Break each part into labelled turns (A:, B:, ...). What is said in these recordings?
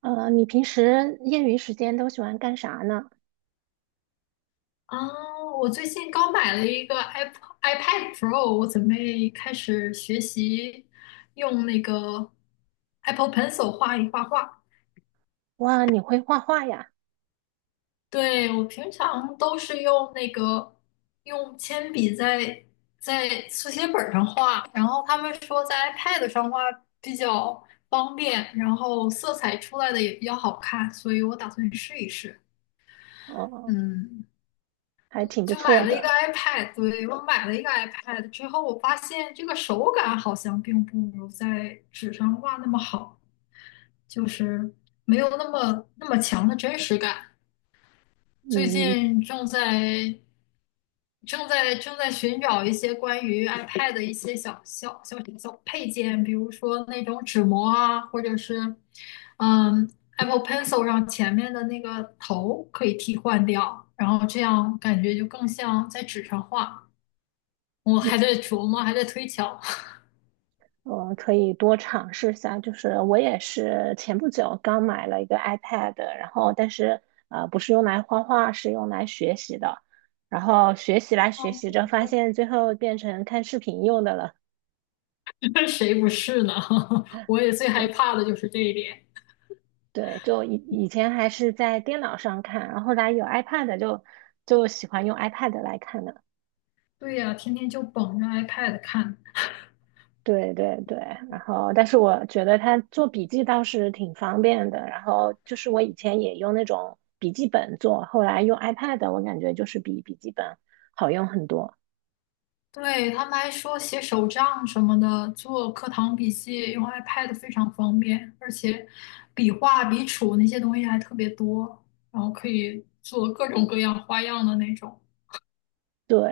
A: 你平时业余时间都喜欢干啥呢？
B: 啊，我最近刚买了一个 iPad Pro，我准备开始学习用那个 Apple Pencil 画一画画。
A: 哇，你会画画呀？
B: 对，我平常都是用那个用铅笔在速写本儿上画，然后他们说在 iPad 上画比较方便，然后色彩出来的也比较好看，所以我打算试一试。
A: 哦，
B: 嗯，
A: 还挺不
B: 就
A: 错
B: 买了一个
A: 的。
B: iPad，对，我买了一个 iPad 之后，我发现这个手感好像并不如在纸上画那么好，就是没有那么强的真实感。最
A: 嗯，
B: 近正在寻找一些关于 iPad 的一些小小配件，比如说那种纸膜啊，或者是嗯 Apple Pencil 上前面的那个头可以替换掉，然后这样感觉就更像在纸上画。我
A: 嗯
B: 还在琢磨，还在推敲。
A: 我可以多尝试一下。就是我也是前不久刚买了一个 iPad，然后但是不是用来画画，是用来学习的。然后学习来 学
B: 哦，
A: 习
B: 那
A: 着，
B: 不
A: 发
B: 错。
A: 现最后变成看视频用的了。
B: 谁不是呢？我也最害
A: 对
B: 怕的就是这一点。
A: 对，就以前还是在电脑上看，然后后来有 iPad 就喜欢用 iPad 来看了。
B: 对呀，天天就捧着 iPad 看。
A: 对对对，然后但是我觉得它做笔记倒是挺方便的，然后就是我以前也用那种笔记本做，后来用 iPad，我感觉就是比笔记本好用很多。
B: 对，他们还说写手账什么的，做课堂笔记用 iPad 非常方便，而且笔画、笔触那些东西还特别多，然后可以做各种各样花样的那种。
A: 对，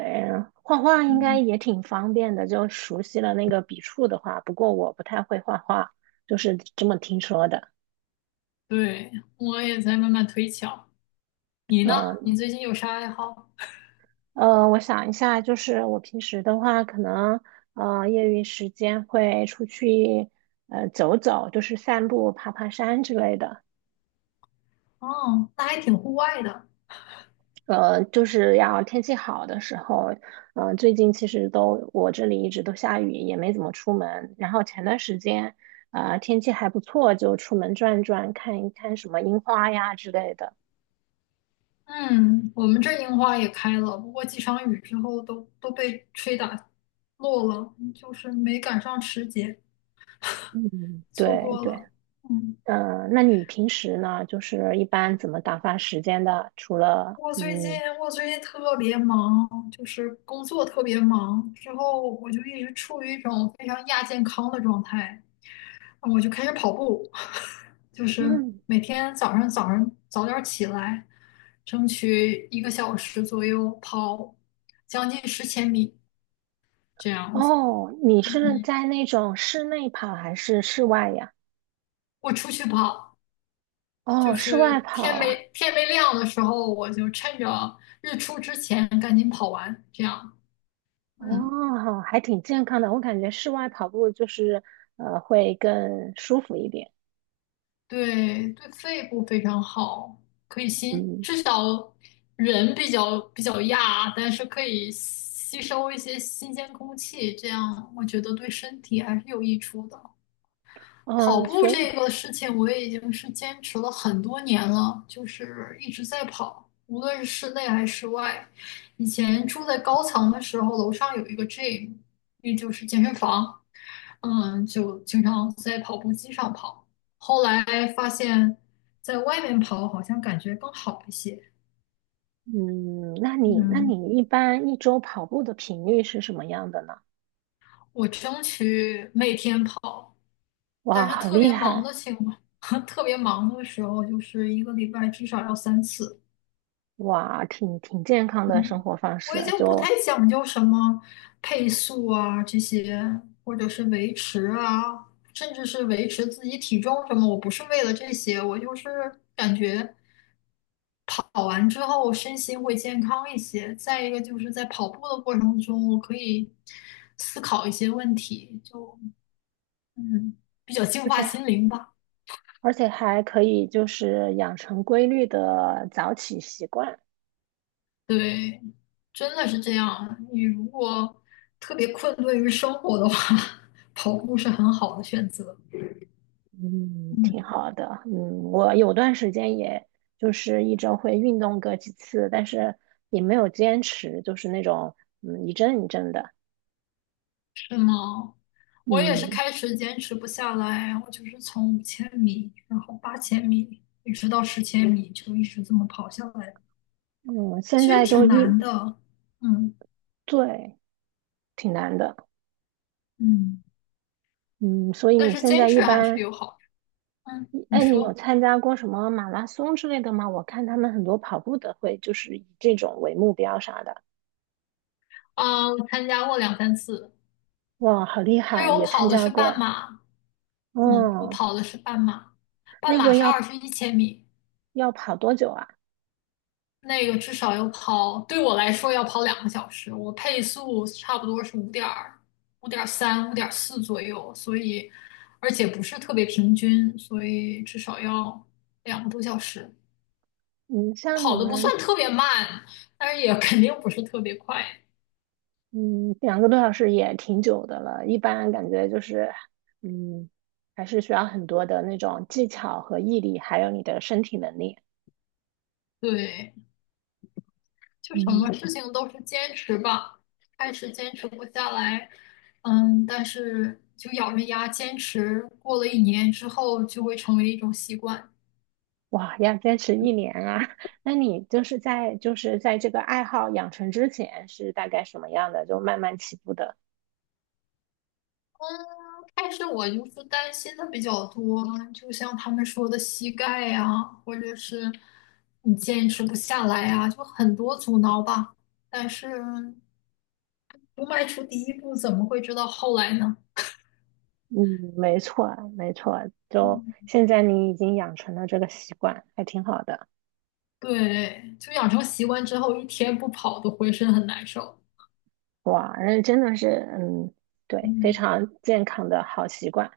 A: 画画应该
B: 嗯，
A: 也挺方便的，就熟悉了那个笔触的话，不过我不太会画画，就是这么听说的。
B: 对，我也在慢慢推敲。你呢？你
A: 嗯
B: 最近有啥爱好？
A: 我想一下，就是我平时的话，可能业余时间会出去走走，就是散步、爬爬山之类的。
B: 哦，那还挺户外的。
A: 就是要天气好的时候，最近其实都我这里一直都下雨，也没怎么出门。然后前段时间，天气还不错，就出门转转，看一看什么樱花呀之类的。
B: 嗯，我们这樱花也开了，不过几场雨之后都被吹打落了，就是没赶上时节，
A: 嗯，
B: 错
A: 对
B: 过
A: 对，
B: 了。嗯，
A: 那你平时呢，就是一般怎么打发时间的？除了
B: 我最近我最近特别忙，就是工作特别忙，之后我就一直处于一种非常亚健康的状态，我就开始跑步，就是
A: 嗯，
B: 每天早上早点起来，争取1个小时左右跑将近十千米这样子。
A: 哦，你是
B: 嗯。
A: 在那种室内跑还是室外呀？
B: 我出去跑，
A: 哦，
B: 就
A: 室
B: 是
A: 外跑
B: 天
A: 啊。
B: 没天没亮的时候，我就趁着日出之前赶紧跑完，这样，嗯，
A: 哦，还挺健康的。我感觉室外跑步就是会更舒服一点。
B: 对对，肺部非常好，可以吸，
A: 嗯
B: 至少人比较亚，但是可以吸收一些新鲜空气，这样我觉得对身体还是有益处的。跑
A: 嗯，
B: 步
A: 所以
B: 这个事情，我已经是坚持了很多年了，就是一直在跑，无论是室内还是室外。以前住在高层的时候，楼上有一个 gym,也就是健身房，就经常在跑步机上跑。后来在外面跑，好像感觉更好一些。
A: 嗯，那你那
B: 嗯，
A: 你一般一周跑步的频率是什么样的呢？
B: 我争取每天跑，
A: 哇，
B: 但是
A: 好
B: 特
A: 厉
B: 别忙
A: 害！
B: 的情况，特别忙的时候，就是1个礼拜至少要三次。
A: 哇，挺健康的生
B: 嗯，
A: 活方
B: 我已
A: 式，
B: 经不太
A: 就
B: 讲究什么配速啊这些，或者是维持啊，甚至是维持自己体重什么，我不是为了这些，我就是感觉跑完之后身心会健康一些。再一个就是在跑步的过程中，我可以思考一些问题，就嗯，比较净
A: 而
B: 化
A: 且
B: 心灵吧。
A: 而且还可以就是养成规律的早起习惯。
B: 对，真的是这样。你如果特别困顿于生活的话，跑步是很好的选择。
A: 嗯，
B: 嗯。
A: 挺好的。嗯，我有段时间也就是一周会运动个几次，但是也没有坚持，就是那种一阵一阵的。
B: 是吗？我也是
A: 嗯
B: 开始坚持不下来，我就是从5千米，然后8千米，一直到十千米，就一直这么跑下来，
A: 嗯，现
B: 其实
A: 在就
B: 挺
A: 一，
B: 难的，嗯，
A: 对，挺难的。
B: 嗯，
A: 嗯，所以
B: 但
A: 你
B: 是
A: 现
B: 坚
A: 在一
B: 持还是
A: 般，
B: 有好处。嗯，你
A: 哎，你有
B: 说。
A: 参加过什么马拉松之类的吗？我看他们很多跑步的会就是以这种为目标啥的。
B: 啊，我参加过两三次，
A: 哇，好厉
B: 但是
A: 害，
B: 我
A: 也参
B: 跑的
A: 加
B: 是
A: 过。
B: 半马，嗯，我
A: 哦，
B: 跑的是半马，半
A: 那
B: 马
A: 个
B: 是
A: 要
B: 21千米，
A: 要跑多久啊？
B: 那个至少要跑，对我来说要跑2个小时，我配速差不多是5.3、5.4左右，而且不是特别平均，所以至少要2个多小时。
A: 嗯，像你
B: 跑的不
A: 们。
B: 算特别慢，但是也肯定不是特别快。
A: 嗯，2个多小时也挺久的了。一般感觉就是，嗯，还是需要很多的那种技巧和毅力，还有你的身体能力。
B: 对，就什
A: 嗯，
B: 么事情都是坚持吧，开始坚持不下来，但是就咬着牙坚持，过了一年之后就会成为一种习惯。
A: 哇，要坚持一年啊！那你就是在这个爱好养成之前是大概什么样的？就慢慢起步的。
B: 嗯，开始我就是担心的比较多，就像他们说的膝盖呀、或者是你坚持不下来呀、就很多阻挠吧。但是不迈出第一步，怎么会知道后来呢？
A: 嗯，没错，没错。就
B: 嗯，
A: 现在你已经养成了这个习惯，还挺好的。
B: 对，就养成习惯之后，一天不跑都浑身很难受。
A: 哇，那真的是，嗯，对，非
B: 嗯，
A: 常健康的好习惯。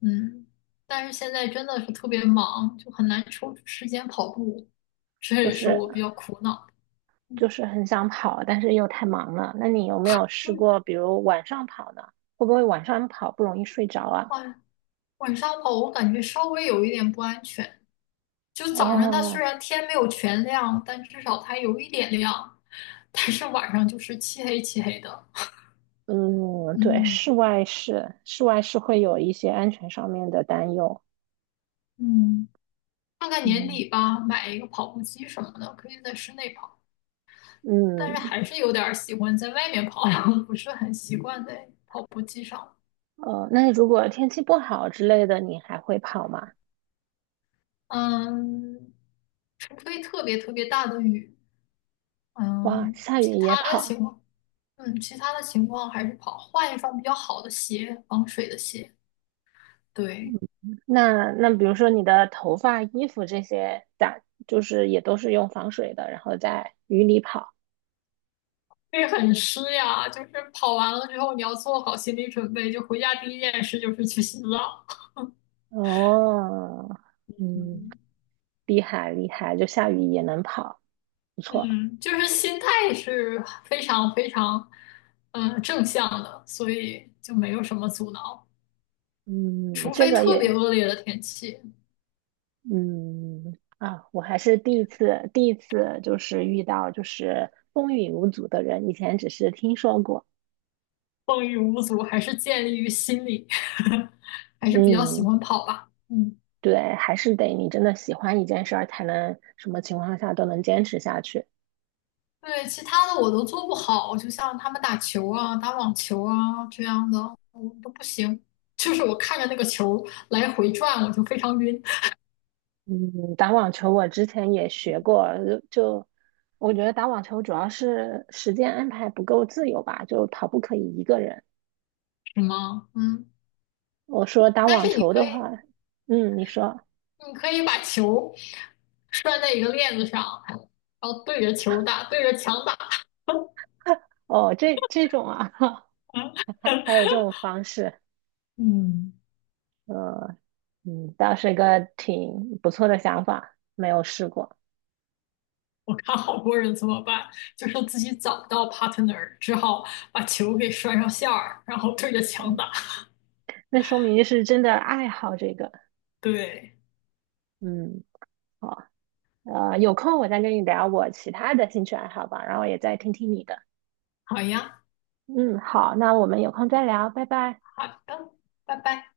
B: 嗯，但是现在真的是特别忙，就很难抽出时间跑步，这
A: 就
B: 也是
A: 是
B: 我比较苦恼的。嗯，
A: 就是很想跑，但是又太忙了。那你有没有
B: 就
A: 试
B: 是
A: 过，比如晚上跑呢？会不会晚上跑不容易睡着啊？
B: 晚上跑我感觉稍微有一点不安全。就早上它虽
A: 哦，
B: 然天没有全亮，但至少它有一点亮，但是晚上就是漆黑漆黑的。
A: 嗯，对，
B: 嗯
A: 室外是会有一些安全上面的担忧。
B: 嗯，看看年
A: 嗯
B: 底吧，买一个跑步机什么的，可以在室内跑，但是
A: 嗯，
B: 还是有点儿喜欢在外面跑，不是很习惯在跑步机上。
A: 那如果天气不好之类的，你还会跑吗？
B: 嗯，除非特别特别大的雨。
A: 哇，
B: 嗯，
A: 下雨也跑。
B: 其他的情况还是跑，换一双比较好的鞋，防水的鞋。对，
A: 那比如说你的头发、衣服这些打，就是也都是用防水的，然后在雨里跑。
B: 会很湿呀，就是跑完了之后，你要做好心理准备，就回家第一件事就是去洗澡。
A: 哦，嗯。
B: 嗯，
A: 厉害厉害，就下雨也能跑，不错。
B: 嗯就是心态是非常非常，正向的，所以就没有什么阻挠，
A: 嗯，
B: 除
A: 这
B: 非
A: 个
B: 特别
A: 也，
B: 恶劣的天气，
A: 我还是第一次就是遇到就是风雨无阻的人，以前只是听说过。
B: 风雨无阻，还是建立于心理，还是比较喜
A: 嗯，
B: 欢跑吧。嗯。
A: 对，还是得你真的喜欢一件事儿，才能什么情况下都能坚持下去。
B: 对，其他的我都做不好，就像他们打球啊、打网球啊这样的，我都不行。就是我看着那个球来回转，我就非常晕。
A: 嗯，打网球我之前也学过，就我觉得打网球主要是时间安排不够自由吧，就跑步可以一个人。
B: 是吗？嗯，
A: 我说打
B: 但
A: 网
B: 是你
A: 球
B: 可
A: 的
B: 以，
A: 话，嗯，你说
B: 你可以把球拴在一个链子上，然后对着球打，对着墙打。
A: 哦，这种啊，还有 这种方式，
B: 嗯，
A: 呃，倒是个挺不错的想法，没有试过，
B: 我看好多人怎么办，就是自己找不到 partner,只好把球给拴上线儿，然后对着墙
A: 嗯，
B: 打。
A: 那说明是真的爱好这个，
B: 对，
A: 嗯，好，有空我再跟你聊我其他的兴趣爱好吧，然后也再听听你的，
B: 好呀，
A: 嗯，好，那我们有空再聊，拜拜。
B: 好的，拜拜。